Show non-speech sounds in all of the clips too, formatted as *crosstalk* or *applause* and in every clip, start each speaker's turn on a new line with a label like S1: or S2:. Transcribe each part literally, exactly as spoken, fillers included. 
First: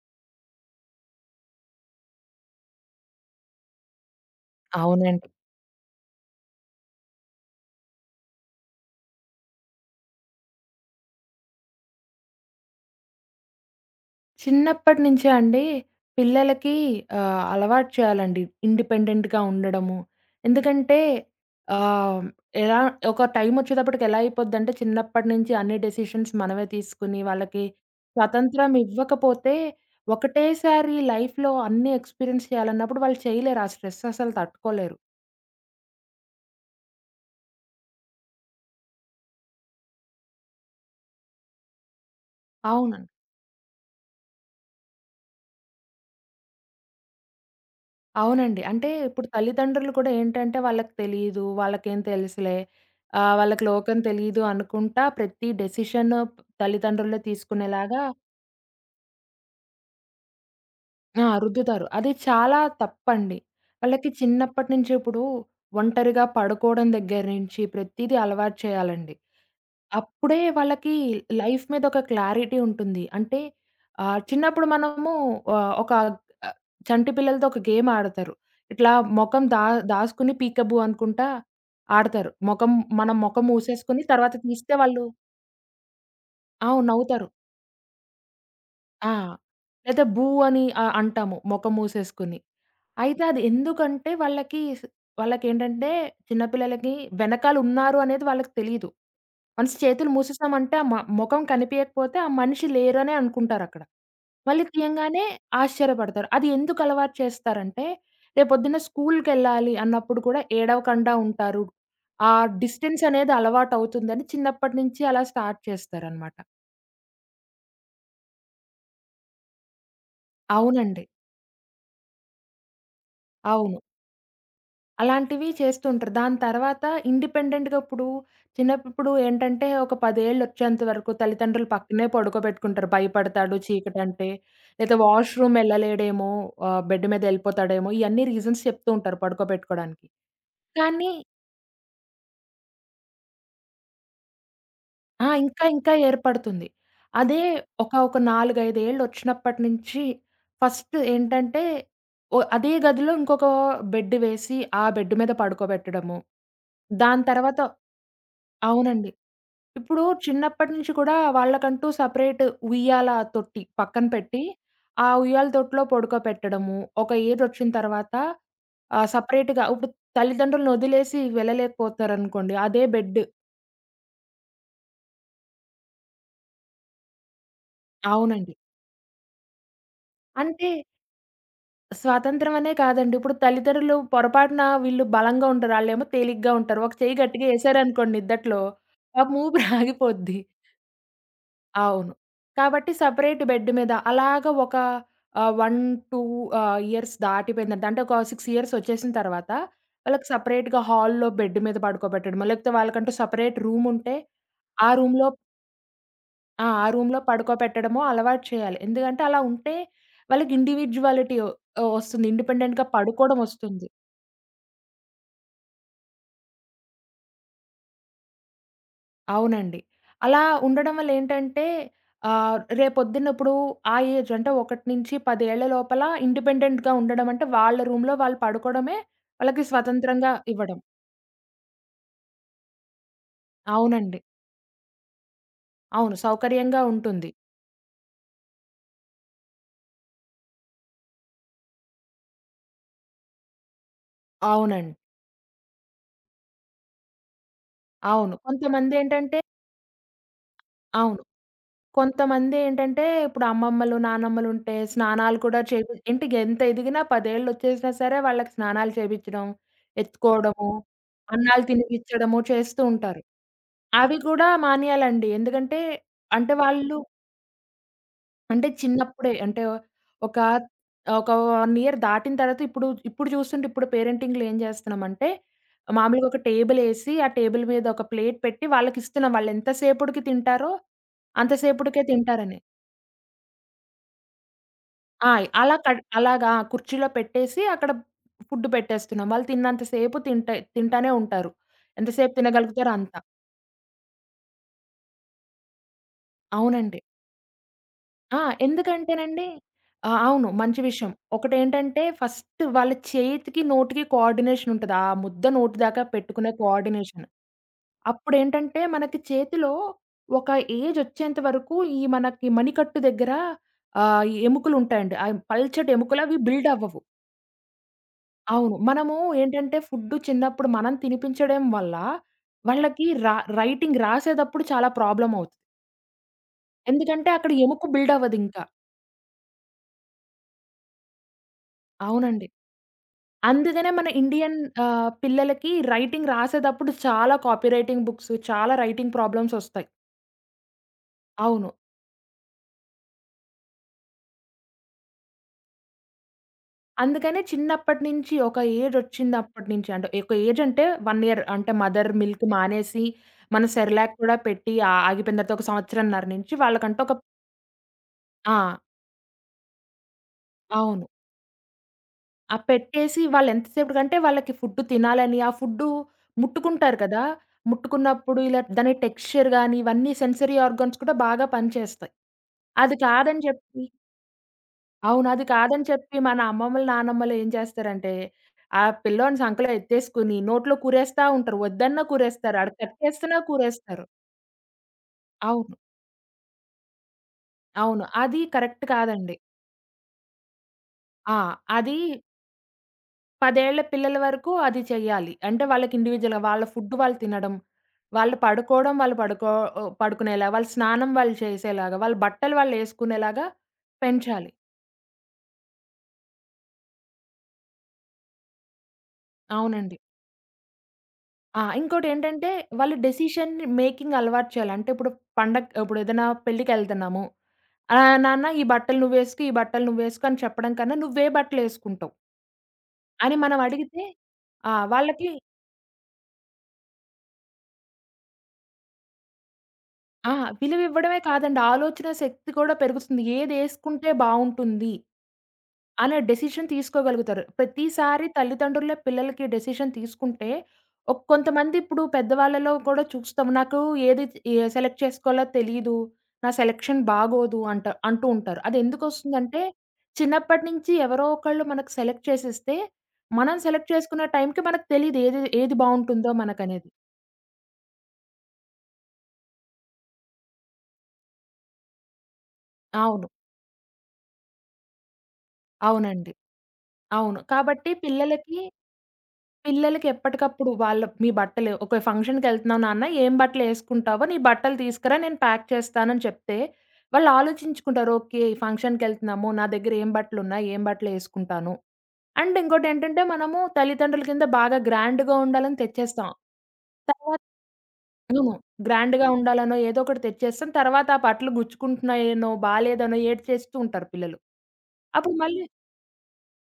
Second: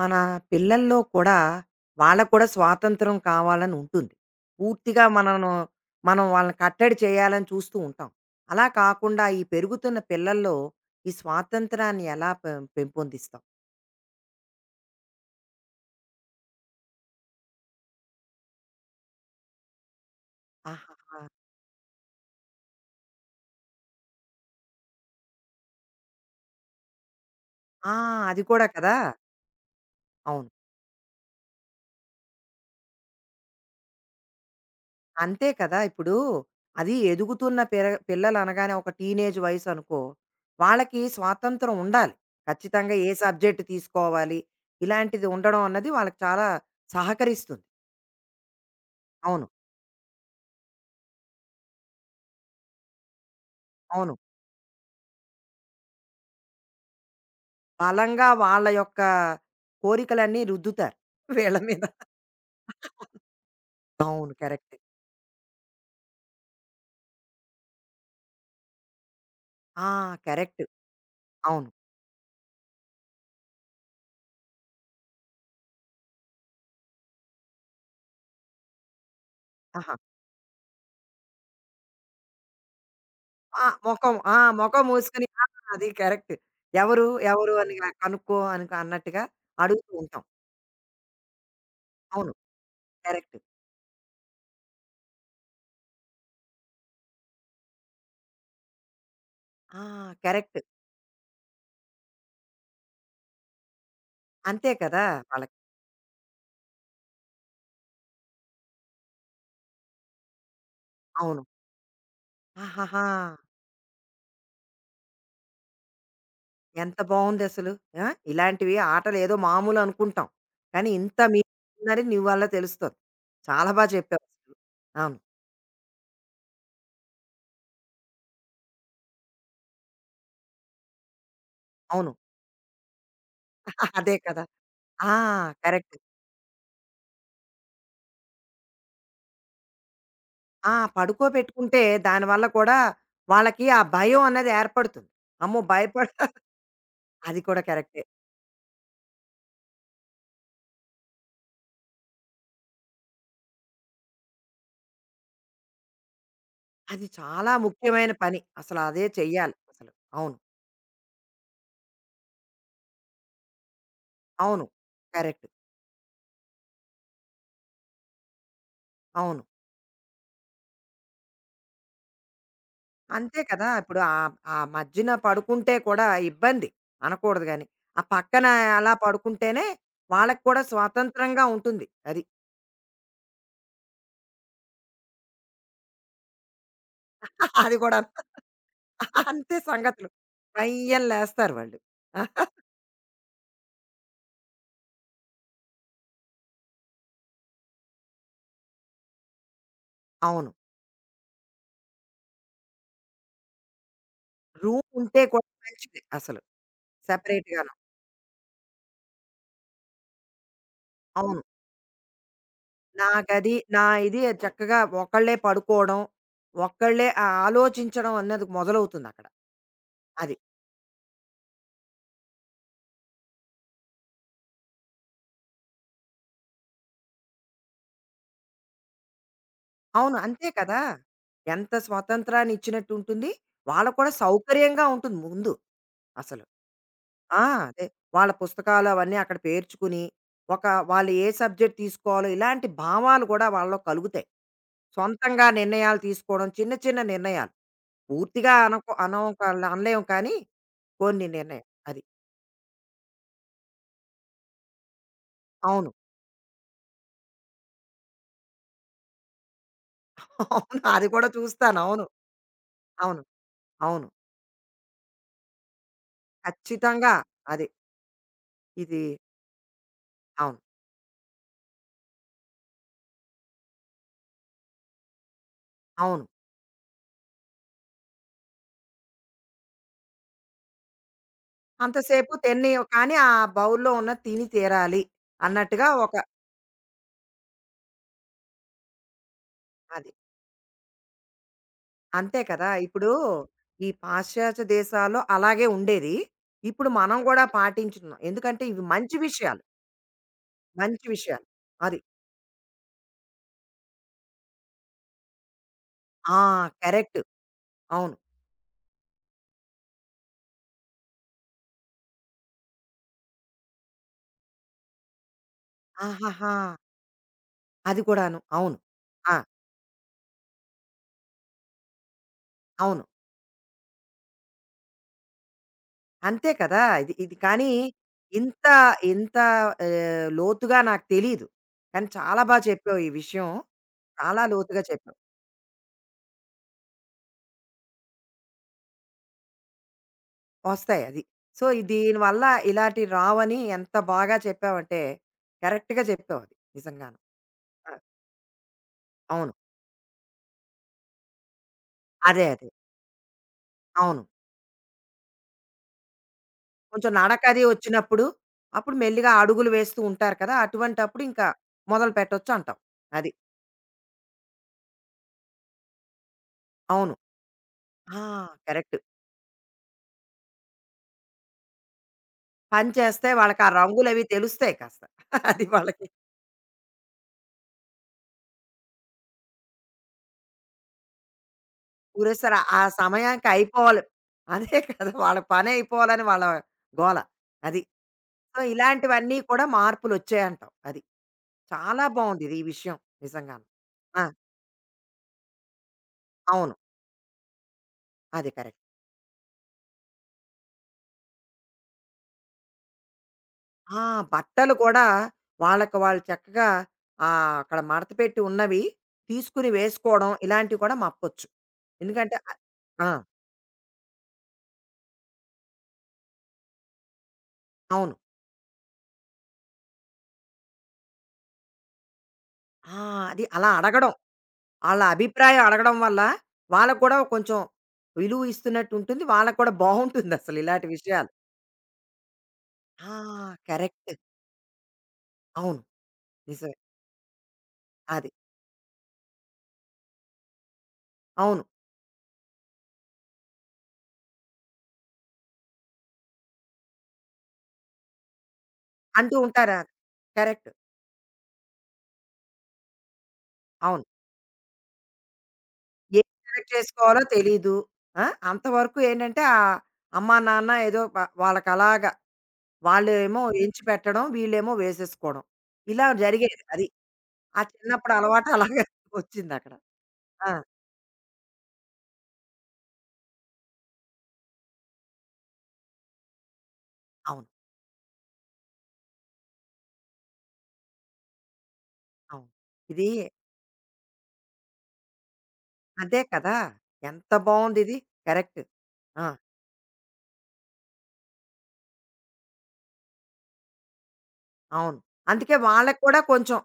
S1: మన పిల్లల్లో కూడా వాళ్ళకు కూడా స్వాతంత్రం కావాలని ఉంటుంది. పూర్తిగా
S2: అవునండి.
S1: మనను మనం వాళ్ళని కట్టడి చేయాలని చూస్తూ ఉంటాం. అలా కాకుండా ఈ పెరుగుతున్న పిల్లల్లో ఈ స్వాతంత్రాన్ని ఎలా పెం పెంపొందిస్తాం?
S2: చిన్నప్పటి నుంచే అండి పిల్లలకి ఆహ్, అలవాటు చేయాలండి ఇండిపెండెంట్‌గా ఉండడము. ఎందుకంటే
S1: ఆహాహా!
S2: ఆహ్, ఎలా ఒక టైమొచ్చేటప్పటికి ఎలా అయిపోద్దంటే చిన్నప్పటి నుంచి అన్ని డెసిషన్స్ మనమే తీసుకొని వాళ్ళకి
S1: ఆ! అది కూడా
S2: స్వతంత్రం
S1: కదా!
S2: ఇవ్వకపోతే
S1: అవును.
S2: ఒకటేసారి లైఫ్‌లో అన్నీ ఎక్స్‌పీరియన్స్ చేయాలన్నప్పుడు వాళ్ళు చేయలేరు. ఆ స్ట్రెస్ అసలు తట్టుకోలేరు.
S1: అంతే కదా! ఇప్పుడు అది ఎదుగుతున్న పిర పిల్లలనగానే ఒక టీనేజ్ వయసనుకో, వాళ్ళకి స్వాతంత్రం ఉండాలి. ఖచ్చితంగా ఏ
S2: అవునండి.
S1: సబ్జెక్ట్ తీసుకోవాలి, ఇలాంటిది ఉండడం అన్నది వాళ్ళకి చాలా సహకరిస్తుంది.
S2: అవునండి. అంటే ఇప్పుడు
S1: అవును.
S2: తల్లిదండ్రులు కూడా ఏంటంటే వాళ్ళకి తెలీదు, వాళ్ళకేం తెలుసులే, ఆహ్, వాళ్ళకి లోకం
S1: అవును.
S2: తెలీదు అనుకుంటా ప్రతి డెసిషన్ తల్లిదండ్రులే తీసుకునేలాగా
S1: బలంగా వాళ్ళ యొక్క కోరికలన్నీ రుద్దుతారు
S2: ఆ!
S1: వీళ్ళ మీద.
S2: రుద్దుతారు. అది చాలా తప్పండి. వాళ్ళకి
S1: అవును.
S2: చిన్నప్పటి
S1: కరెక్ట్.
S2: నుంచి ఇప్పుడు ఒంటరిగా పడుకోవడం దగ్గర నుంచి ప్రతీదీ అలవాటు చేయాలండి.
S1: ఆ!
S2: అప్పుడే
S1: కరెక్ట్.
S2: వాళ్ళకి లైఫ్
S1: అవును.
S2: మీద ఒక క్లారిటీ ఉంటుంది. అంటే ఆహ్, చిన్నప్పుడు మనము ఆహ్, ఒక చంటి పిల్లలతో ఒక గేమ్ ఆడతారు. ఇట్లా మొఖం దా
S1: ఆహా!
S2: దాసుకుని పీకబూ అనుకుంటా ఆడతారు. మొఖం మనం మొఖం
S1: ఆ!
S2: మూసేసుకొని
S1: మొఖం
S2: తర్వాత
S1: ఆ!
S2: తీస్తే
S1: మొఖం
S2: వాళ్ళు,
S1: మూసుకొని ఆ! అది కరెక్ట్.
S2: అవును,
S1: ఎవరు?
S2: నవ్వుతారు.
S1: ఎవరు? అని కనుక్కో అని
S2: ఆ!
S1: అన్నట్టుగా అడుగుతూ
S2: లేదా
S1: ఉంటాం.
S2: బూ అని ఆహ్, అంటాము మొఖం
S1: అవును.
S2: మూసేసుకొని. అయితే
S1: కరెక్ట్.
S2: అది ఎందుకంటే వాళ్ళకి స్ వాళ్ళకేంటంటే చిన్న పిల్లలకి వెనకాల ఉన్నారు అనేది వాళ్ళకి తెలీదు. వన్స్
S1: ఆ!
S2: చేతులు
S1: కరెక్ట్.
S2: మూసేసామంటే ఆ మ మొఖం కనిపియకపోతే ఆ మనిషి లేరనే అనుకుంటారక్కడ. మళ్ళీ
S1: అంతే కదా!
S2: తీయంగానే
S1: వాళ్ళకి.
S2: ఆశ్చర్యపడతారు. అది ఎందుకు అలవాటు చేస్తారంటే, రేపొద్దున్న స్కూల్‌కెళ్ళాలి అన్నప్పుడు కూడా ఏడవకండా
S1: అవును.
S2: ఉంటారు. ఆ
S1: ఆహాహా!
S2: డిస్టెన్స్ అనేది అలవాటవుతుందని చిన్నప్పటి నుంచి అలా స్టార్ట్ చేస్తారనమాట.
S1: ఎంత బావుందసలు. ఆ! ఇలాంటివి ఆటలేదో మామూలు అనుకుంటాం. కానీ
S2: అవునండి.
S1: ఇంత మీ ఉందని నీ వల్ల తెలుస్తోంది. చాలా
S2: అవును.
S1: బా చెప్పావసలు. అవును.
S2: అలాంటివి చేస్తుంటారు. దాని తర్వాత ఇండిపెండెంట్‌గా ఇప్పుడు చిన్నప్పుడు ఏంటంటే ఒక పది ఏళ్ళు వచ్చేంత వరకు తల్లిదండ్రులు పక్కనే
S1: అవును.
S2: పడుకోబెట్టుకుంటారు. భయపడతాడు
S1: అదే
S2: చీకటంటే,
S1: కదా!
S2: లేదా
S1: ఆ!
S2: Washroom
S1: correct.
S2: ఎళ్ళలేడేమో, ఆహ్, బెడ్ మీద ఎళ్ళిపోతాడేమో ఇయన్నీ రీజన్స్ చెప్తూ ఉంటారు పడుకోబెట్టుకోడానికి.
S1: ఆ!
S2: కానీ
S1: పడుకోబెట్టుకుంటే దానివల్ల కూడా వాళ్ళకి ఆ భయం అన్నది ఏర్పడుతుంది.
S2: ఆ!
S1: అమ్మో!
S2: ఇంకా ఇంకా
S1: భయపడ *laughs*
S2: ఏర్పడుతుంది.
S1: అది
S2: అదే
S1: కూడా
S2: ఒక
S1: కరెక్టే.
S2: ఒక నాలుగు, ఐదు ఏళ్ళు వచ్చినప్పటి నుంచి ఫస్ట్ ఏంటంటే ఓ అదే గదిలో ఇంకొక బెడ్ వేసి, ఆ బెడ్ మీద పడుకోబెట్టడము.
S1: అది
S2: దాని
S1: చాలా
S2: తర్వాత
S1: ముఖ్యమైన పని. అసలు అదే
S2: అవునండి.
S1: చెయ్యాలి అసలు.
S2: ఇప్పుడు
S1: అవును.
S2: చిన్నప్పటి నుంచి కూడా వాళ్ళకంటూ సెపరేట్ ఉయ్యాల తొట్టి పక్కన పెట్టి,
S1: అవును.
S2: ఆ
S1: కరెక్ట్.
S2: ఉయ్యాల తొట్టిలో పడుకోపెట్టడము. ఒక ఏజొచ్చిన తర్వాత ఆహ్,
S1: అవును.
S2: సెపరేట్‌గా ఇప్పుడు తల్లిదండ్రులనొదిలేసి వెళ్ళలేకపోతారనుకోండి. అదే బెడ్.
S1: అంతే కదా! ఇప్పుడు ఆహ్, ఆ మధ్యన పడుకుంటే కూడా ఇబ్బంది అనకూడదు గాని. ఆ పక్కన
S2: అవునండి.
S1: అలా పడుకుంటేనే వాళ్ళకి కూడా
S2: అంటే
S1: స్వతంత్రంగా ఉంటుంది. అది.
S2: స్వాతంత్రం అనే కాదండి. ఇప్పుడు తల్లిదండ్రులు పొరపాటున వీళ్ళు బలంగా ఉంటారు. ఆళ్ళేమో తేలిగ్గా ఉంటారు. ఒక చెయ్యి గట్టిగా
S1: *laughs* అది కూడా
S2: ఏశారనుకోండి నిద్దట్లో, పాపం
S1: అంతే సంగతులు.
S2: ఊపిరాగిపోద్ది.
S1: పయ్యం లేస్తారు వాళ్ళు.
S2: అవును.
S1: *laughs*
S2: కాబట్టి సెపరేట్ బెడ్ మీద అలాగా ఒక ఆహ్, ఒకటి, రెండు ఆహ్, ఇయర్స్ దాటిపోయిందంటే అంటే ఒక ఆరు ఇయర్స్ వచ్చేసిన తర్వాత వాళ్ళకి
S1: అవును.
S2: సెపరేట్‌గా హాల్‌లో బెడ్ మీద పడుకోబెట్టడమో, లేకపోతే వాళ్ళకంటూ సెపరేట్ రూమ్ ఉంటే
S1: రూమ్
S2: ఆ
S1: ఉంటే
S2: రూమ్‌లో
S1: కూడా మంచిది అసలు.
S2: ఆ! ఆ రూమ్‌లో
S1: సెపరేట్‌గాను.
S2: పడుకోబెట్టడమో అలవాటు చేయాలి. ఎందుకంటే అలా ఉంటే వాళ్ళకి ఇండివిడ్యువాలిటీ
S1: అవును.
S2: ఒ ఒస్తుంది. ఇండిపెండెంట్‌గా
S1: నా
S2: పడుకోవడం
S1: గది, నా
S2: ఒస్తుంది.
S1: ఇది చక్కగా ఒకళ్ళే పడుకోవడం, ఒక్కళ్ళే ఆ ఆలోచించడం అన్నది మొదలవుతుందక్కడ.
S2: అవునండి.
S1: అది.
S2: అలా ఉండడం వల్ల ఏంటంటే ఆహ్, రేపొద్దున్న ఇప్పుడు ఆ ఏజ్ అంటే ఒకటి నుంచి పది ఏళ్ల లోపల ఇండిపెండెంట్‌గా ఉండడం అంటే వాళ్ళ రూమ్‌లో వాళ్ళు పడుకోవడమే వాళ్ళకి
S1: అవును.
S2: స్వతంత్రంగా
S1: అంతే
S2: ఇవ్వడం.
S1: కదా! ఎంత స్వతంత్రాన్ని ఇచ్చినట్టు ఉంటుంది. వాళ్ళకి కూడా
S2: అవునండి.
S1: సౌకర్యంగా ఉంటుంది ముందు
S2: అవును.
S1: అసలు.
S2: సౌకర్యంగా ఉంటుంది.
S1: ఆ! అదే. వాళ్ళ పుస్తకాలు అవన్నీ అక్కడ పేర్చుకుని, ఒక వాళ్ళు ఏ సబ్జెక్ట్ తీసుకోవాలో ఇలాంటి భావాలు కూడా వాళ్ళలో కలుగుతాయి.
S2: అవునండి.
S1: సొంతంగా నిర్ణయాలు తీసుకోవడం, చిన్న చిన్న నిర్ణయాలు.
S2: అవును.
S1: పూర్తిగా అనకు అనవు
S2: కొంతమందేంటంటే,
S1: కల్ అనలేము కానీ,
S2: అవును,
S1: కొన్ని నిర్ణయం అది.
S2: కొంతమందేంటంటే, ఇప్పుడు అమ్మమ్మలు, నానమ్మలుంటే స్నానాలు కూడా
S1: అవును.
S2: చేపి ఇంటికి ఎంత ఎదిగినా పది ఏళ్ళొచ్చేసినా సరే వాళ్ళకి స్నానాలు చేపిచ్చడం,
S1: *laughs*
S2: ఎత్తుకోవడము,
S1: అవును. అది కూడా
S2: అన్నాలు
S1: చూస్తాను. అవును.
S2: తినిపిచ్చడము చేస్తూ
S1: అవును.
S2: ఉంటారు.
S1: అవును.
S2: అవి కూడా మానేయాలండి. ఎందుకంటే, అంటే వాళ్ళు,
S1: ఖచ్చితంగా అది.
S2: అంటే
S1: ఇది
S2: చిన్నప్పుడే అంటే ఒక
S1: అవును.
S2: ఒక 1 ఇయర్ దాటిన తర్వాత ఇప్పుడు ఇప్పుడు చూస్తుంటే ఇప్పుడు పేరెంటింగ్‌లో ఏం చేస్తున్నామంటే,
S1: అవును.
S2: మామూలుగా ఒక టేబులేసి, ఆ టేబుల్ మీద ఒక ప్లేట్ పెట్టి వాళ్ళకిస్తున్నాం. వాళ్ళెంత సేపటికి తింటారో అంత సేపటికే
S1: అంతసేపు
S2: తింటారని.
S1: తిని కానీ ఆ బౌల్‌లో ఉన్నది తిని తీరాలి
S2: ఆ! అలా
S1: అన్నట్టుగా
S2: కడ్
S1: ఒక
S2: అలాగా కుర్చీలో పెట్టేసి అక్కడ ఫుడ్ పెట్టేస్తున్నాం. వాళ్ళు తిన్నంత
S1: అది.
S2: సేపు తింటే తింటానే ఉంటారు. ఎంతసేపు
S1: అంతే కదా!
S2: తినగలుగుతారో
S1: ఇప్పుడు
S2: అంత.
S1: ఈ పాశ్చాత్య దేశాల్లో అలాగే ఉండేది. ఇప్పుడు
S2: అవునండి.
S1: మనం గూడా పాటించుతున్నాం.
S2: ఆ!
S1: ఎందుకంటే ఇవి మంచి
S2: ఎందుకంటేనండి
S1: విషయాలు.
S2: ఆ! అవును, మంచి
S1: మంచి
S2: విషయం.
S1: విషయాలు. అది.
S2: ఒకటేంటంటే ఫస్ట్ వాళ్ళ చేతికి, నోటికి కోఆర్డినేషన్ ఉంటది. ఆ ముద్ద నోటి దాకా
S1: ఆ!
S2: పెట్టుకునే
S1: కరెక్ట్.
S2: కోఆర్డినేషన్.
S1: అవును.
S2: అప్పుడేంటంటే మనకి చేతిలో ఒక ఏజొచ్చేంత వరకు ఈ మనకి మణికట్టు దగ్గర ఆహ్, ఎముకలుంటాయండి. ఆ పల్చటి ఎముకలు అవి
S1: ఆహాహా!
S2: బిల్డవ్వవు.
S1: అది కూడాను.
S2: అవును.
S1: అవును.
S2: మనము
S1: ఆ!
S2: ఏంటంటే ఫుడ్డు చిన్నప్పుడు మనం తినిపించడం వల్ల,
S1: అవును.
S2: వాళ్ళకి రా రైటింగ్ రాసేటప్పుడు చాలా ప్రాబ్లమ్ అవుతది.
S1: అంతే కదా! ఇది
S2: ఎందుకంటే
S1: ఇది
S2: అక్కడ
S1: కానీ
S2: ఎముక బిల్డ్ అవ్వదింకా.
S1: ఇంత ఇంత ఆహ్, లోతుగా నాకు తెలీదు. కానీ చాలా
S2: అవునండి.
S1: బా చెప్పావు ఈ విషయం.
S2: అందుకనే మన
S1: చాలా
S2: ఇండియన్
S1: లోతుగా
S2: ఆహ్,
S1: చెప్పావు.
S2: పిల్లలకి రైటింగ్ రాసేటప్పుడు చాలా కాపీ రైటింగ్ బుక్స్, చాలా రైటింగ్ ప్రాబ్లమ్స్ ఒస్తాయి.
S1: వస్తాయి అది. సో,
S2: అవును.
S1: దీనివల్ల ఇలాంటివి రావని ఎంత బాగా చెప్పావంటే కరెక్ట్‌గా చెప్పావు అది నిజంగాను.
S2: అందుకనే
S1: ఆ!
S2: చిన్నప్పటి నుంచి ఒక
S1: అవును.
S2: ఏజొచ్చిందప్పటి నుంచి అంటే ఒక ఏజ్ అంటే ఒక ఇయర్ అంటే మదర్ మిల్క్
S1: అదే అదే.
S2: మానేసి, మనం సెర్లాక్
S1: అవును.
S2: కూడా పెట్టి ఆ- ఆగిపోయిన తర్వాత ఒక సంవత్సరన్నర నుంచి వాళ్ళకంటూ
S1: కొంచెం
S2: ఒక
S1: నడకది వచ్చినప్పుడు
S2: ఆ!
S1: అప్పుడు మెల్లిగా అడుగులు వేస్తూ ఉంటారు కదా!
S2: అవును.
S1: అటువంటప్పుడు ఇంకా మొదలుపెట్టొచ్చు
S2: ఆ!
S1: అంటావు.
S2: పెట్టేసి
S1: అది.
S2: వాళ్ళెంతసేపటికంటే వాళ్ళకి ఫుడ్ తినాలని, ఆ ఫుడ్డు ముట్టుకుంటారు
S1: అవును.
S2: కదా!
S1: ఆ!
S2: ముట్టుకున్నప్పుడు ఇలా దాని
S1: కరెక్ట్.
S2: టెక్స్చర్ గాని, ఇవన్నీ సెన్సరీ ఆర్గాన్స్ కూడా బాగా పనిచేస్తాయి.
S1: పని
S2: అది
S1: చేస్తే
S2: కాదని
S1: వాళ్ళకి ఆ
S2: చెప్పి,
S1: రంగులవి తెలుస్తాయి కాస్త.
S2: అవును, అది
S1: అది
S2: కాదని
S1: వాళ్ళకి
S2: చెప్పి మన అమ్మమ్మలు, నానమ్మలు ఏం చేస్తారంటే, ఆ పిల్లోడిని సంకలో ఎత్తేసుకొని నోట్లో కూరేస్తా ఉంటారు. వద్దన్నా
S1: పురేసర
S2: కూరేస్తారు. ఆడు
S1: ఆ
S2: కట్ చేస్తున్నా
S1: సమయానికి అయిపోవాలి.
S2: కూరేస్తారు.
S1: అదే కదా! వాళ్ళ పని
S2: అవును.
S1: అయిపోవాలని వాళ్ళ గోల. అది.
S2: అవును. అది
S1: సో,
S2: కరెక్ట్ కాదండి.
S1: ఇలాంటివన్నీ కూడా మార్పులొచ్చాయంటావు. అది.
S2: ఆ! అది
S1: చాలా బావుందిది ఈ విషయం
S2: పది
S1: నిజంగాను.
S2: ఏళ్ల పిల్లల
S1: ఆ!
S2: వరకు అది చెయ్యాలి. అంటే వాళ్ళకి ఇండివిడ్యుయల్‌గా వాళ్ళ
S1: అవును.
S2: ఫుడ్ వాళ్ళు తినడం, వాళ్ళు
S1: అది కరెక్ట్.
S2: పడుకోవడం, వాళ్ళు పడుకో ఆహ్, పడుకునేలా, వాళ్ళ స్నానం వాళ్ళు చేసేలాగా, వాళ్ళ బట్టలు వాళ్ళు యేసుకునేలాగా
S1: ఆ!
S2: పెంచాలి.
S1: బట్టలు కూడా వాళ్ళకి వాళ్ళు చక్కగా ఆహ్, అక్కడ మడత పెట్టి ఉన్నవి తీసుకుని
S2: అవునండి.
S1: వేసుకోవడం ఇలాంటివి కూడా మప్పొచ్చు.
S2: ఆ!
S1: ఎందుకంటే
S2: ఇంకోటేంటంటే
S1: అ
S2: వాళ్ళు
S1: ఆ!
S2: డెసిషన్ మేకింగ్ అలవాటు చేయాలి. అంటే ఇప్పుడు పండగ ఇప్పుడేదైనా పెళ్ళికెళ్తున్నాము.
S1: అవును.
S2: ఆహ్, నాన్న ఈ బట్టలు నువ్వేసుకో, ఈ బట్టలు నువ్వేసుకో అని చెప్పడం కన్నా, నువ్వే బట్టలేసుకుంటావు
S1: ఆ!
S2: అని
S1: అది
S2: మనం
S1: అలా
S2: అడిగితే
S1: అడగడం.
S2: ఆ!
S1: ఆళ్ళ
S2: వాళ్ళకి
S1: అభిప్రాయం అడగడం వల్ల వాళ్ళకి కూడా కొంచెం విలువ ఇస్తున్నట్టు ఉంటుంది. వాళ్ళకి కూడా
S2: ఆ!
S1: బావుంటుందసలు ఇలాంటి
S2: విలువివ్వడమే
S1: విషయాలు.
S2: కాదండి. ఆలోచన శక్తి కూడా
S1: ఆ!
S2: పెరుగుతుంది. ఏదేసుకుంటే
S1: కరెక్ట్.
S2: బావుంటుంది
S1: అవును.
S2: అనే డెసిషన్
S1: నిజమే.
S2: తీసుకోగలుగుతారు. ప్రతిసారి
S1: అది.
S2: తల్లిదండ్రులే పిల్లలకి డెసిషన్ తీసుకుంటే, ఒక్
S1: అవును.
S2: కొంతమంది ఇప్పుడు పెద్దవాళ్ళలో కూడా చూస్తాం. నాకు ఏది ఏ సెలెక్ట్ చేసుకోవాలో తెలీదు. నా సెలక్షన్ బాగోదు అంట అంటూ ఉంటారు.
S1: అంటూ
S2: అదెందుకొస్తుందంటే,
S1: ఉంటారా?
S2: చిన్నప్పటి
S1: కరెక్ట్.
S2: నుంచి ఎవరో ఒకళ్ళు మనకు సెలెక్ట్ చేసిస్తే, మనం సెలెక్ట్
S1: అవును.
S2: చేసుకునే టైంకి మనకు తెలీదు ఏది ఏది
S1: ఏది
S2: బావుంటుందో
S1: సెలెక్ట్
S2: మనకనేది.
S1: చేసుకోవాలో తెలీదు. ఆ! అంతవరకు ఏంటంటే ఆహ్, అమ్మా, నాన్న ఏదో ప వాళ్ళకలాగా
S2: అవును.
S1: వాళ్ళేమో ఎంచి పెట్టడం, వీళ్ళేమో వేసేసుకోవడం. ఇలా
S2: అవునండి.
S1: జరిగేది అది.
S2: అవును.
S1: ఆ
S2: కాబట్టి
S1: చిన్నప్పుడు అలవాటు
S2: పిల్లలకి
S1: అలాగే *laughs* వచ్చిందక్కడ.
S2: పిల్లలకి
S1: ఆ!
S2: ఎప్పటికప్పుడు వాళ్ళ మీ బట్టలు ఒక ఫంక్షన్‌కెళ్తున్నావు నాన్న ఏం బట్టలేసుకుంటావో నీ బట్టలు తీసుకురా నేను ప్యాక్ చేస్తానని చెప్తే, వాళ్ళు
S1: అవును.
S2: ఆలోచించుకుంటారు. ఓకే. ఈ ఫంక్షన్‌కెళ్తున్నాము. నా దగ్గర ఏం బట్టలున్నాయి? ఏం బట్టలేసుకుంటాను?
S1: అవును.
S2: అండ్
S1: ఇది
S2: ఇంకోటేంటంటే మనము తల్లిదండ్రుల కింద బాగా గ్రాండ్‌గా ఉండాలని
S1: అదే
S2: తెచ్చేస్తాం.
S1: కదా! ఎంత
S2: తర్వాత,
S1: బావుందిది.
S2: అవును,
S1: కరెక్ట్. ఆ!
S2: గ్రాండ్‌గా ఉండాలనో ఏదో ఒకటి తెచ్చేస్తాం. తర్వాత ఆ బట్టలు గుచ్చుకుంటున్నాయేనో, బాలేదనో ఏడ్చేస్తూ ఉంటారు పిల్లలు.
S1: అవును.
S2: అప్పుడు
S1: అందుకే
S2: మళ్ళీ,
S1: వాళ్ళకి కూడా కొంచెం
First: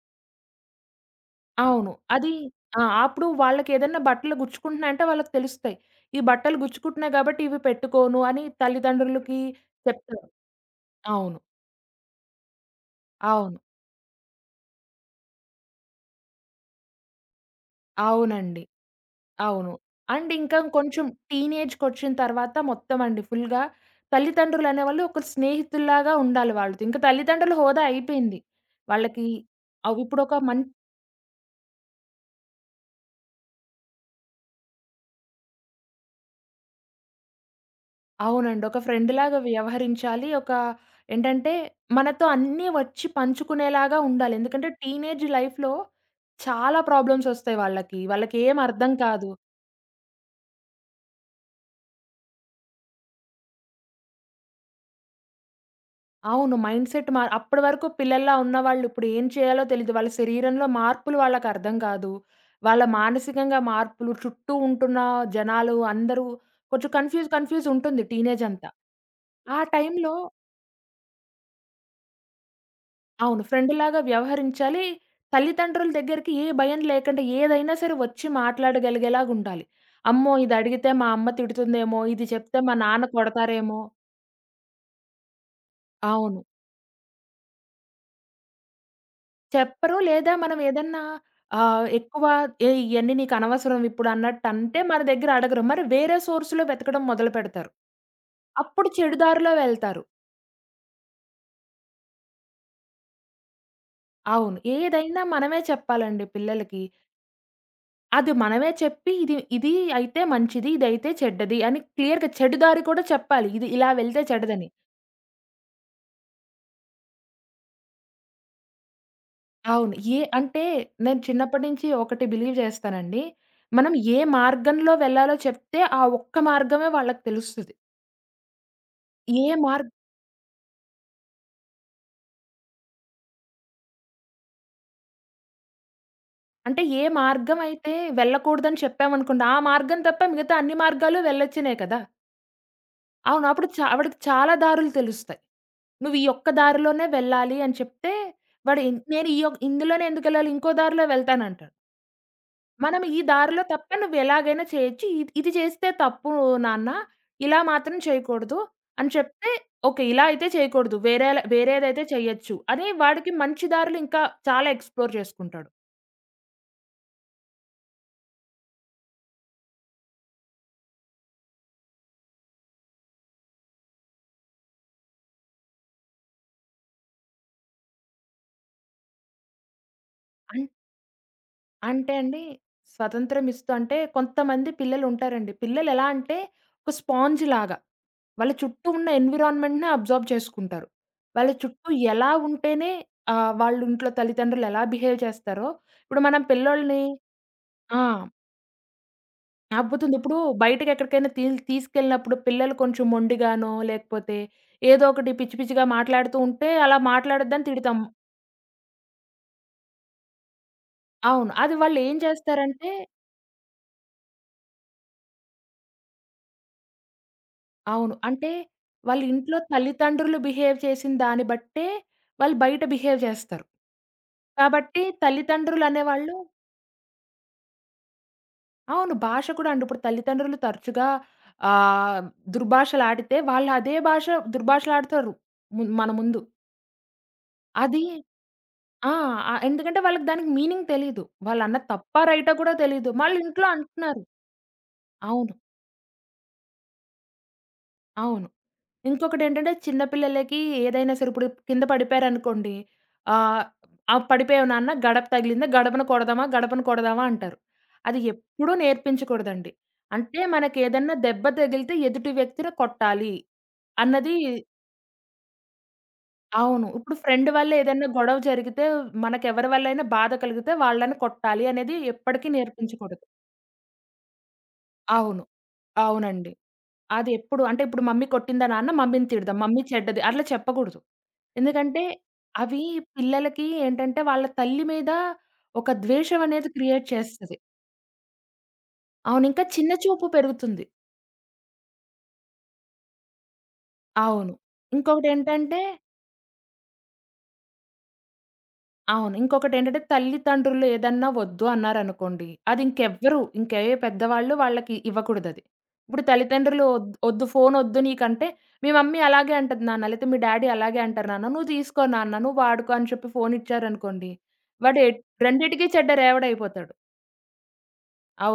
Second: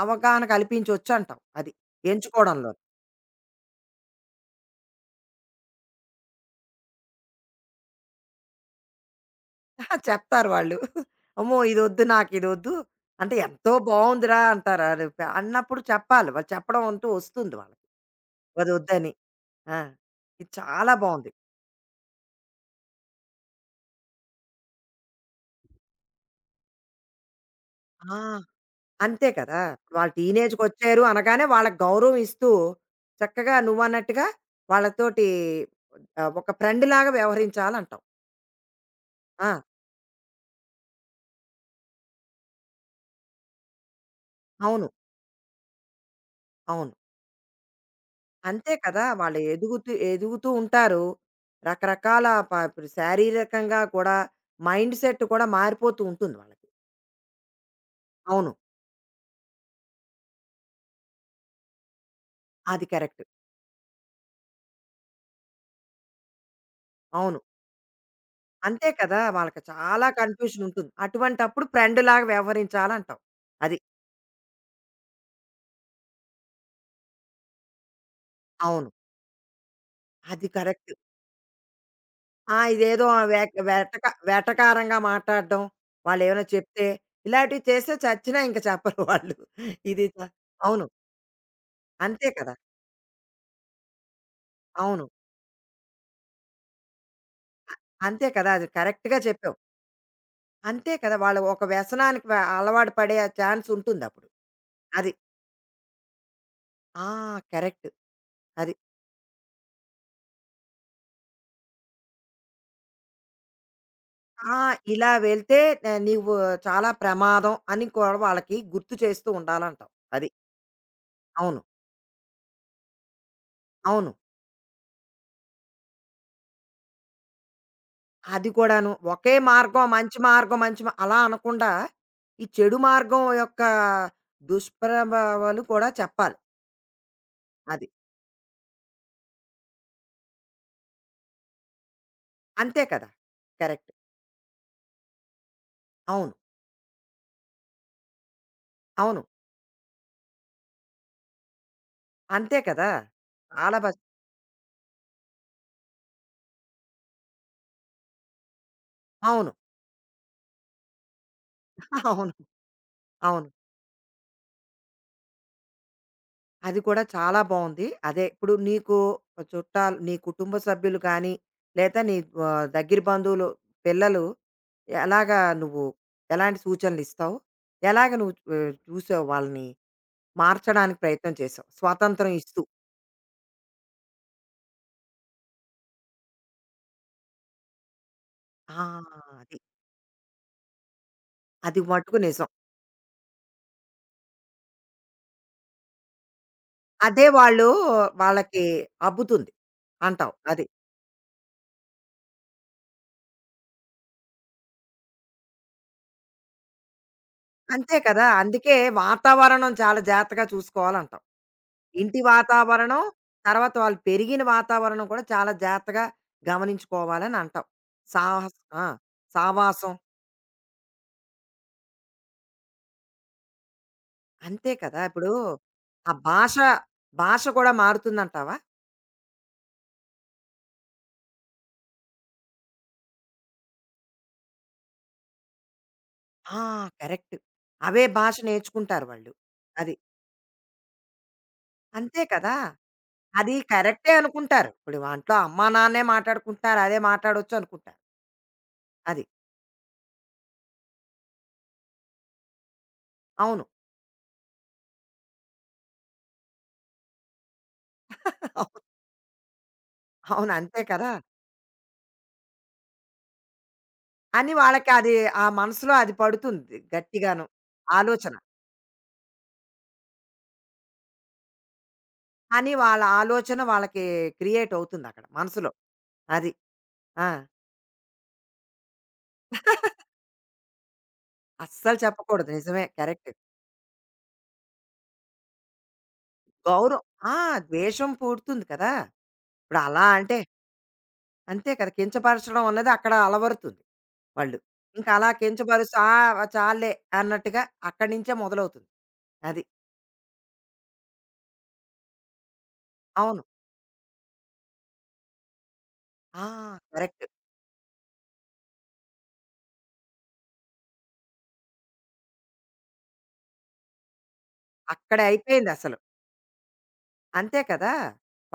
S1: అవగాహన కల్పించొచ్చంటావు. అది.
S2: అవును, అది
S1: ఎంచుకోవడంలో.
S2: ఆ! అప్పుడు వాళ్ళకేదన్నా బట్టలు గుచ్చుకుంటున్నాయంటే వాళ్ళకి తెలుస్తాయి. ఈ బట్టలు గుచ్చుకుంటున్నాయి కాబట్టి ఇవి పెట్టుకోను అని తల్లిదండ్రులకి
S1: *laughs*
S2: చెప్తారు.
S1: చెప్తారు వాళ్ళు.
S2: అవును.
S1: అమ్మో! ఇదొద్దు నాకిదొద్దు. అంటే
S2: అవును.
S1: ఎంతో బావుందిరా అంటారు. అది ప- అన్నప్పుడు చెప్పాలి. వాళ్ళు చెప్పడం అంటూ వస్తుంది వాళ్ళకి.
S2: అవునండి.
S1: అదొద్దని.
S2: అవును.
S1: ఆ!
S2: అండ్
S1: ఇది
S2: ఇంకా
S1: చాలా
S2: కొంచెం
S1: బావుంది.
S2: టీనేజ్‌కొచ్చిన తర్వాత మొత్తం అండి ఫుల్‌గా తల్లిదండ్రులనేవాళ్ళు ఒక స్నేహితుల్లాగా ఉండాలి వాళ్ళతో. ఇంకా తల్లిదండ్రుల హోదా
S1: ఆ!
S2: అయిపోయింది. వాళ్ళకి
S1: అంతే కదా!
S2: అవి
S1: వాళ్ళు
S2: ఇప్పుడొక మం
S1: టీనేజ్‌కొచ్చారు అనగానే వాళ్ళకి గౌరవం ఇస్తూ చక్కగా నువ్వన్నట్టుగా వాళ్ళతోటి ఆహ్, ఒక ఫ్రెండ్‌లాగా వ్యవహరించాలంటావు.
S2: అవునండి. ఒక ఫ్రెండ్‌లాగా
S1: ఆ!
S2: వ్యవహరించాలి. ఒక ఏంటంటే, మనతో అన్నీ వచ్చి పంచుకునేలాగా ఉండాలి. ఎందుకంటే,
S1: అవును.
S2: టీనేజ్ లైఫ్‌లో చాలా
S1: అవును.
S2: ప్రాబ్లమ్స్ ఒస్తాయి వాళ్ళకి. వాళ్ళకేం
S1: అంతే
S2: అర్థం
S1: కదా!
S2: కాదు.
S1: వాళ్ళు ఎదుగుతూ ఎదుగుతూ ఉంటారు. రకరకాల ప ఇప్పుడు శారీరకంగా కూడా మైండ్ సెట్ కూడా మారిపోతూ ఉంటుంది
S2: అవును.
S1: వాళ్ళకి.
S2: మైండ్‌సెట్ మా అప్పటి వరకు పిల్లల్లా
S1: అవును.
S2: ఉన్నవాళ్ళు ఇప్పుడు ఏం చేయాలో తెలీదు. వాళ్ళ శరీరంలో మార్పులు వాళ్ళకర్థం కాదు. వాళ్ళ
S1: అది కరెక్ట్.
S2: మానసికంగా మార్పులు, చుట్టూ ఉంటున్న జనాలు అందరూ కొంచెం కన్‌ఫ్యూజ్,
S1: అవును.
S2: కన్‌ఫ్యూజ్ ఉంటుంది టీనేజ్ అంతా.
S1: అంతే కదా!
S2: ఆ
S1: వాళ్ళకి చాలా
S2: టైంలో,
S1: కన్‌ఫ్యూషన్ ఉంటుంది. అటువంటప్పుడు ఫ్రెండ్‌లాగా వ్యవహరించాలంటావు.
S2: అవును,
S1: అది.
S2: ఫ్రెండ్‌లాగా వ్యవహరించాలి. తల్లిదండ్రుల దగ్గరికి ఏ భయం లేకుండా ఏదైనా సరే వచ్చి
S1: అవును.
S2: మాట్లాడగలిగేలాగుండాలి. అమ్మో!
S1: అది
S2: ఇది అడిగితే
S1: కరెక్ట్.
S2: మా అమ్మ తిడుతుందేమో, ఇది
S1: ఆ!
S2: చెప్తే మా నాన్న
S1: ఇదేదో వె
S2: కొడతారేమో.
S1: వెటక వెటకారంగా మాట్లాడడం,
S2: అవును.
S1: వాళ్ళేమైనా చెప్తే ఇలాంటివి చేస్తే చచ్చినా ఇంక చెప్పరు వాళ్ళు.
S2: చెప్పరు
S1: ఇది చ
S2: లేదా మనం
S1: అవును.
S2: ఏదన్నా ఆహ్, ఎక్కువ
S1: అంతే కదా!
S2: "ఏయ్! ఇయన్నీ నీకు అనవసరం ఇప్పుడు" అన్నట్టంటే మన
S1: అవును.
S2: దగ్గర అడగరు. మరి వేరే సోర్స్‌లో వెతకడం మొదలుపెడతారు.
S1: అంతే కదా! అది
S2: అప్పుడు చెడు
S1: కరెక్ట్‌గా
S2: దారిలో
S1: చెప్పావు.
S2: వెళ్తారు.
S1: అంతే కదా! వాళ్ళు ఒక వ్యసనానికి వ అలవాటు పడే ఛాన్స్ ఉంటుందప్పుడు.
S2: అవును.
S1: అది.
S2: ఏదైనా మనమే చెప్పాలండి పిల్లలకి.
S1: ఆ! కరెక్ట్.
S2: అది మనమే
S1: అది.
S2: చెప్పి ఇది ఇది అయితే మంచిది. ఇదైతే చెడ్డది అని క్లియర్‌గా చెడు దారి కూడా చెప్పాలి. ఇది ఇలా వెళ్తే
S1: ఆ!
S2: చెడదని.
S1: ఇలా వెళ్తే నే నీవు చాలా ప్రమాదం అని కూడా వాళ్ళకి గుర్తు చేస్తూ ఉండాలంటావు.
S2: అవును. ఏ
S1: అది.
S2: అంటే నేను
S1: అవును.
S2: చిన్నప్పటి నుంచి ఒకటి బిలీవ్ చేస్తానండి. మనం
S1: అవును.
S2: ఏ మార్గంలో వెళ్ళాలో చెప్తే ఆ ఒక్క మార్గమే వాళ్ళకి తెలుస్తది.
S1: అది కూడాను. ఒకే
S2: ఏ
S1: మార్గం
S2: మార్గ్
S1: మంచి మార్గం మంచి మా అలా అనకుండా, ఈ చెడు మార్గం యొక్క దుష్ప్రభావాలు కూడా చెప్పాలి.
S2: అంటే ఏ మార్గం
S1: అది.
S2: అయితే వెళ్ళకూడదని చెప్పామనుకోండి, ఆ మార్గం తప్ప మిగతా అన్ని మార్గాలు వెళ్ళొచ్చినే కదా!
S1: అంతే కదా!
S2: అవును. అప్పుడు చ
S1: కరెక్ట్.
S2: ఆవిడకి చాలా దారులు తెలుస్తాయి. నువ్వు ఈ
S1: అవును.
S2: ఒక్క దారిలోనే వెళ్ళాలి అని చెప్తే, వాడు ఇన్
S1: అవును.
S2: నేను ఈ యొక్ ఇందులోనే ఎందుకెళ్ళాలి? ఇంకో దారిలో వెళ్తానంటాడు.
S1: అంతే కదా!
S2: మనం ఈ దారిలో
S1: చాలా బా
S2: తప్ప నువ్వు ఎలాగైనా చేయొచ్చు. ఇది ఇది చేస్తే తప్పు నాన్న. ఇలా మాత్రం చేయకూడదు అని
S1: అవును.
S2: చెప్తే, ఓకే. ఇలా అయితే చేయకూడదు. వేరేల వేరేదైతే
S1: *laughs* అవును.
S2: చేయొచ్చు అని వాడికి
S1: అవును.
S2: మంచి దారులు ఇంకా చాలా ఎక్స్‌ప్లోర్ చేసుకుంటాడు.
S1: అది కూడా చాలా బావుంది. అదే ఇప్పుడు నీకు చుట్టాలు, నీ కుటుంబ సభ్యులు కానీ, లేదా నీ ఆహ్, దగ్గర బంధువులు పిల్లలు ఎలాగా నువ్వు ఎలాంటి సూచనలిస్తావు? ఎలాగ నువ్వు ఆహ్, చూసావు వాళ్ళని
S2: అన్
S1: మార్చడానికి ప్రయత్నం చేసావు?
S2: అంటే
S1: స్వాతంత్రం
S2: అండి
S1: ఇస్తూ.
S2: స్వతంత్రం ఇస్తూ అంటే కొంతమంది పిల్లలుంటారండి. పిల్లలెలా అంటే ఒక స్పాంజ్ లాగా. వాళ్ళ
S1: ఆ!
S2: చుట్టూ ఉన్న
S1: అది.
S2: ఎన్విరాన్మెంట్‌నే అబ్జార్బ్ చేసుకుంటారు. వాళ్ళ
S1: అది
S2: చుట్టూ
S1: మటుకు
S2: ఎలా
S1: నిజం.
S2: ఉంటేనే ఆహ్, వాళ్ళ ఇంట్లో తల్లిదండ్రులు ఎలా బిహేవ్ చేస్తారో, ఇప్పుడు మనం పిల్లోల్ని
S1: అదే వాళ్ళు
S2: ఆ!
S1: వాళ్ళకి అబ్బుతుంది
S2: అబ్బుతుంది.
S1: అంటావు.
S2: ఇప్పుడు
S1: అది.
S2: బయటకెక్కడికైనా తీ తీసుకెళ్ళినప్పుడు పిల్లలు కొంచెం మొండిగానో, లేకపోతే ఏదో ఒకటి పిచ్చి పిచ్చిగా మాట్లాడుతూ ఉంటే, అలా మాట్లాడొద్దని
S1: అంతే
S2: తిడతాం.
S1: కదా! అందుకే వాతావరణం చాలా జాగ్రత్తగా చూసుకోవాలంటావు.
S2: అవును. అది వాళ్ళేం
S1: ఇంటి
S2: చేస్తారంటే,
S1: వాతావరణం, తర్వాత వాళ్ళు పెరిగిన వాతావరణం కూడా చాలా జాగ్రత్తగా గమనించుకోవాలని అంటావు.
S2: అవును, అంటే
S1: సాహస్ ఆ!
S2: వాళ్ళ ఇంట్లో
S1: సావాసం
S2: తల్లిదండ్రులు బిహేవ్ చేసిన దాన్ని బట్టే, వాళ్ళు బయట బిహేవ్ చేస్తారు.
S1: అంతే కదా!
S2: కాబట్టి
S1: ఇప్పుడు ఆ
S2: తల్లిదండ్రులనేవాళ్ళు,
S1: భాష, భాష కూడా మారుతుందంటావా?
S2: అవును, భాష కూడా అండి. ఇప్పుడు తల్లిదండ్రులు తరచుగా ఆహ్, దుర్భాషలాడితే వాళ్ళు అదే భాష దుర్భాషలాడతారు. ము మన ముందు.
S1: ఆ! కరెక్ట్.
S2: అది
S1: అవే భాష నేర్చుకుంటారు
S2: ఆ!
S1: వాళ్ళు.
S2: ఆహ్,
S1: అది.
S2: ఎందుకంటే వాళ్ళకి దానికి మీనింగ్ తెలీదు. వాళ్ళన్నది
S1: అంతే
S2: తప్పా,
S1: కదా!
S2: రైటా కూడా తెలీదు. మళ్ళీ
S1: అది
S2: ఇంట్లో
S1: కరెక్టే
S2: అంటున్నారు.
S1: అనుకుంటారు. ఇప్పుడు వంట్లో
S2: అవును.
S1: అమ్మా, నాన్నే మాట్లాడుకుంటున్నారు. అదే మాట్లాడొచ్చు అనుకుంటారు.
S2: అవును.
S1: అది.
S2: ఇంకొకటేంటంటే, చిన్న పిల్లలకి ఏదైనా సరే ఇప్పుడు కింద పడిపోయారనుకోండి, ఆహ్,
S1: అవును.
S2: "ఆ! ఆ పడిపోయావు నాన్న, గడప తగిలిందా, గడపను కొడదామా, గడపను కొడదామా" అంటారు. అది ఎప్పుడూ
S1: *laughs*
S2: నేర్పించకూడదండి. అంటే
S1: అవును. అంతే కదా!
S2: మనకేదన్నా దెబ్బ తగిలితే ఎదుటి వ్యక్తిని కొట్టాలి అన్నది.
S1: అని వాళ్ళకి అది ఆ మనసులో అది పడుతుంది
S2: అవును. ఇప్పుడు
S1: గట్టిగాను
S2: ఫ్రెండ్ వల్ల ఏదైనా
S1: ఆలోచన.
S2: గొడవ జరిగితే, మనకెవరి వల్లైనా బాధ కలిగితే వాళ్ళని కొట్టాలి అనేది ఎప్పటికీ
S1: అని వాళ్ళ
S2: నేర్పించకూడదు.
S1: ఆలోచన వాళ్ళకి క్రియేట్ అవుతుంది అక్కడ
S2: అవును.
S1: మనసులో.
S2: అవునండి.
S1: అది. ఆ!
S2: అది ఎప్పుడు అంటే ఇప్పుడు మమ్మీ కొట్టిందా నాన్న మమ్మీని తిడదాం. మమ్మీ చెడ్డది అట్లా చెప్పకూడదు.
S1: అస్సలు
S2: ఎందుకంటే
S1: చెప్పకూడదు.
S2: అవి
S1: నిజమే. కరెక్ట్.
S2: పిల్లలకి ఏంటంటే వాళ్ళ తల్లి మీద ఒక ద్వేషం అనేది
S1: గౌరవం
S2: క్రియేట్
S1: ఆ!
S2: చేస్తది.
S1: ద్వేషం పుడుతుంది కదా!
S2: అవును. ఇంకా
S1: ఇప్పుడు
S2: చిన్న
S1: అలా
S2: చూపు
S1: అంటే
S2: పెరుగుతుంది.
S1: అంతే కదా! కించపరచడం అన్నది అక్కడ అలవరుతుంది
S2: అవును.
S1: వాళ్ళు. ఇంకా అలా
S2: ఇంకొకటేంటంటే,
S1: కించపరుస్తూ ఆ! చాల్లే అన్నట్టుగా అక్కడి నుంచే మొదలవుతుంది.
S2: అవును,
S1: అది.
S2: ఇంకొకటేంటంటే తల్లితండ్రులు ఏదన్నా వద్దు అన్నారనుకోండి, అది ఇంకెవ్వరు
S1: అవును.
S2: ఇంకే పెద్దవాళ్ళు వాళ్ళకి ఇవ్వకూడదది. ఇప్పుడు
S1: ఆ!
S2: తల్లితండ్రులు ఒద్
S1: కరెక్ట్.
S2: "ఒద్దు ఫోనొద్దు నీకంటే" మీ మమ్మీ అలాగే అంటది నాన్న, లేతే మీ డ్యాడీ అలాగే అంటారు నాన్న. "నువ్వు తీసుకో నాన్న, నువ్వు వాడుకో" అని చెప్పి ఫోనిచ్చారనుకోండి, వాడు ఎట్
S1: అక్కడే
S2: రెండిటికి
S1: అయిపోయిందసలు.
S2: చెడ్డ రేవడయిపోతాడు.
S1: అంతే కదా!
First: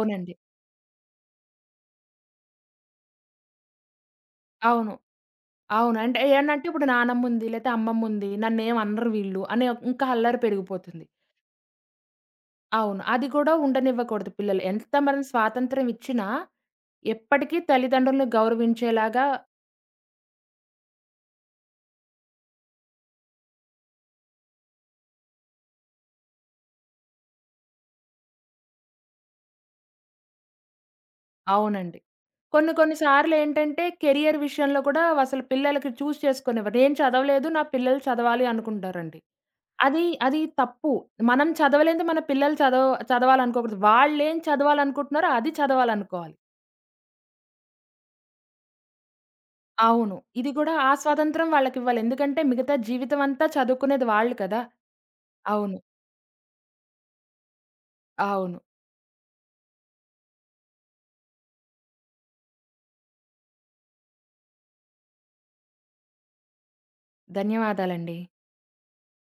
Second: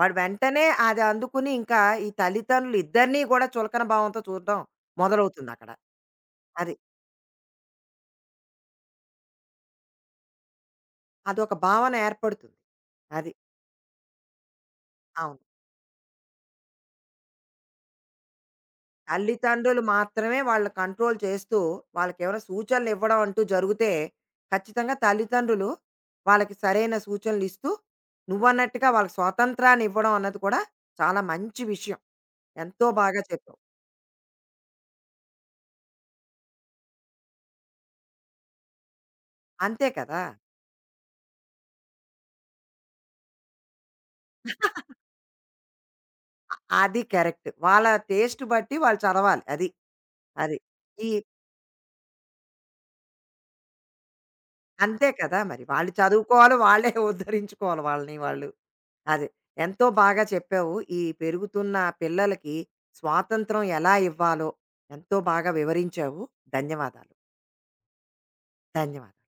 S1: వాడు వెంటనే అది అందుకుని ఇంకా ఈ తల్లిదండ్రులు ఇద్దరిని కూడా చులకన భావంతో చూడడం
S2: అవును.
S1: మొదలవుతుందక్కడ.
S2: అవును. అంటే ఏనంటే
S1: అది.
S2: ఇప్పుడు నానమ్ముంది, లేతే అమ్మమ్ముంది, నన్నేమనరు వీళ్ళు అనే ఇంకా అల్లరి పెరిగిపోతుంది.
S1: అదొక భావన ఏర్పడుతుంది.
S2: అవును. అది
S1: అది.
S2: కూడా ఉండనివ్వకూడదు పిల్లలు. ఎంత మనం
S1: అవును.
S2: స్వాతంత్రం ఇచ్చినా ఎప్పటికీ తల్లిదండ్రులను గౌరవించేలాగా.
S1: తల్లిదండ్రులు మాత్రమే వాళ్ళ కంట్రోల్ చేస్తూ, వాళ్ళకేమైనా సూచనలివ్వడం అంటూ జరిగితే, ఖచ్చితంగా తల్లిదండ్రులు వాళ్ళకి సరైన సూచనలిస్తూ, నువ్వన్నట్టుగా వాళ్ళకి స్వాతంత్రాన్నివ్వడం అన్నది కూడా చాలా మంచి
S2: అవునండి.
S1: విషయం.
S2: కొన్ని
S1: ఎంతో
S2: కొన్ని
S1: బాగా చెప్పావు.
S2: సార్లేంటంటే కెరియర్ విషయంలో కూడా అసలు పిల్లలకి చూజ్ చేసుకొనివ్వరు. నేను చదవలేదు నా పిల్లలు చదవాలి అనుకుంటారండి.
S1: అంతే
S2: అది
S1: కదా!
S2: అది తప్పు. మనం చదవలేనిది మన పిల్లలు చదవ చదవాలనుకోకూడదు. వాళ్ళేం చదవాలనుకుంటున్నారో అది చదవాలనుకోవాలి.
S1: అది కరెక్ట్. వాళ్ళ టేస్ట్ బట్టి వాళ్ళు చదవాలి. అది.
S2: అవును. ఇది
S1: అది.
S2: కూడా ఆ
S1: ఈ
S2: స్వాతంత్రం వాళ్ళకివ్వాలి. ఎందుకంటే మిగతా జీవితం అంతా చదువుకునేది వాళ్ళు కదా!
S1: అంతే కదా మరి.
S2: అవును.
S1: వాళ్ళు చదువుకోవాలి, వాళ్ళే ఉద్ధరించుకోవాలి వాళ్ళని వాళ్ళు.
S2: అవును.
S1: అది. ఎంతో బాగా చెప్పావు. ఈ పెరుగుతున్న పిల్లలకి స్వాతంత్రం ఎలా ఇవ్వాలో ఎంతో బాగా వివరించావు. ధన్యవాదాలు.
S2: ధన్యవాదాలండి.
S1: ధన్యవాదాలు.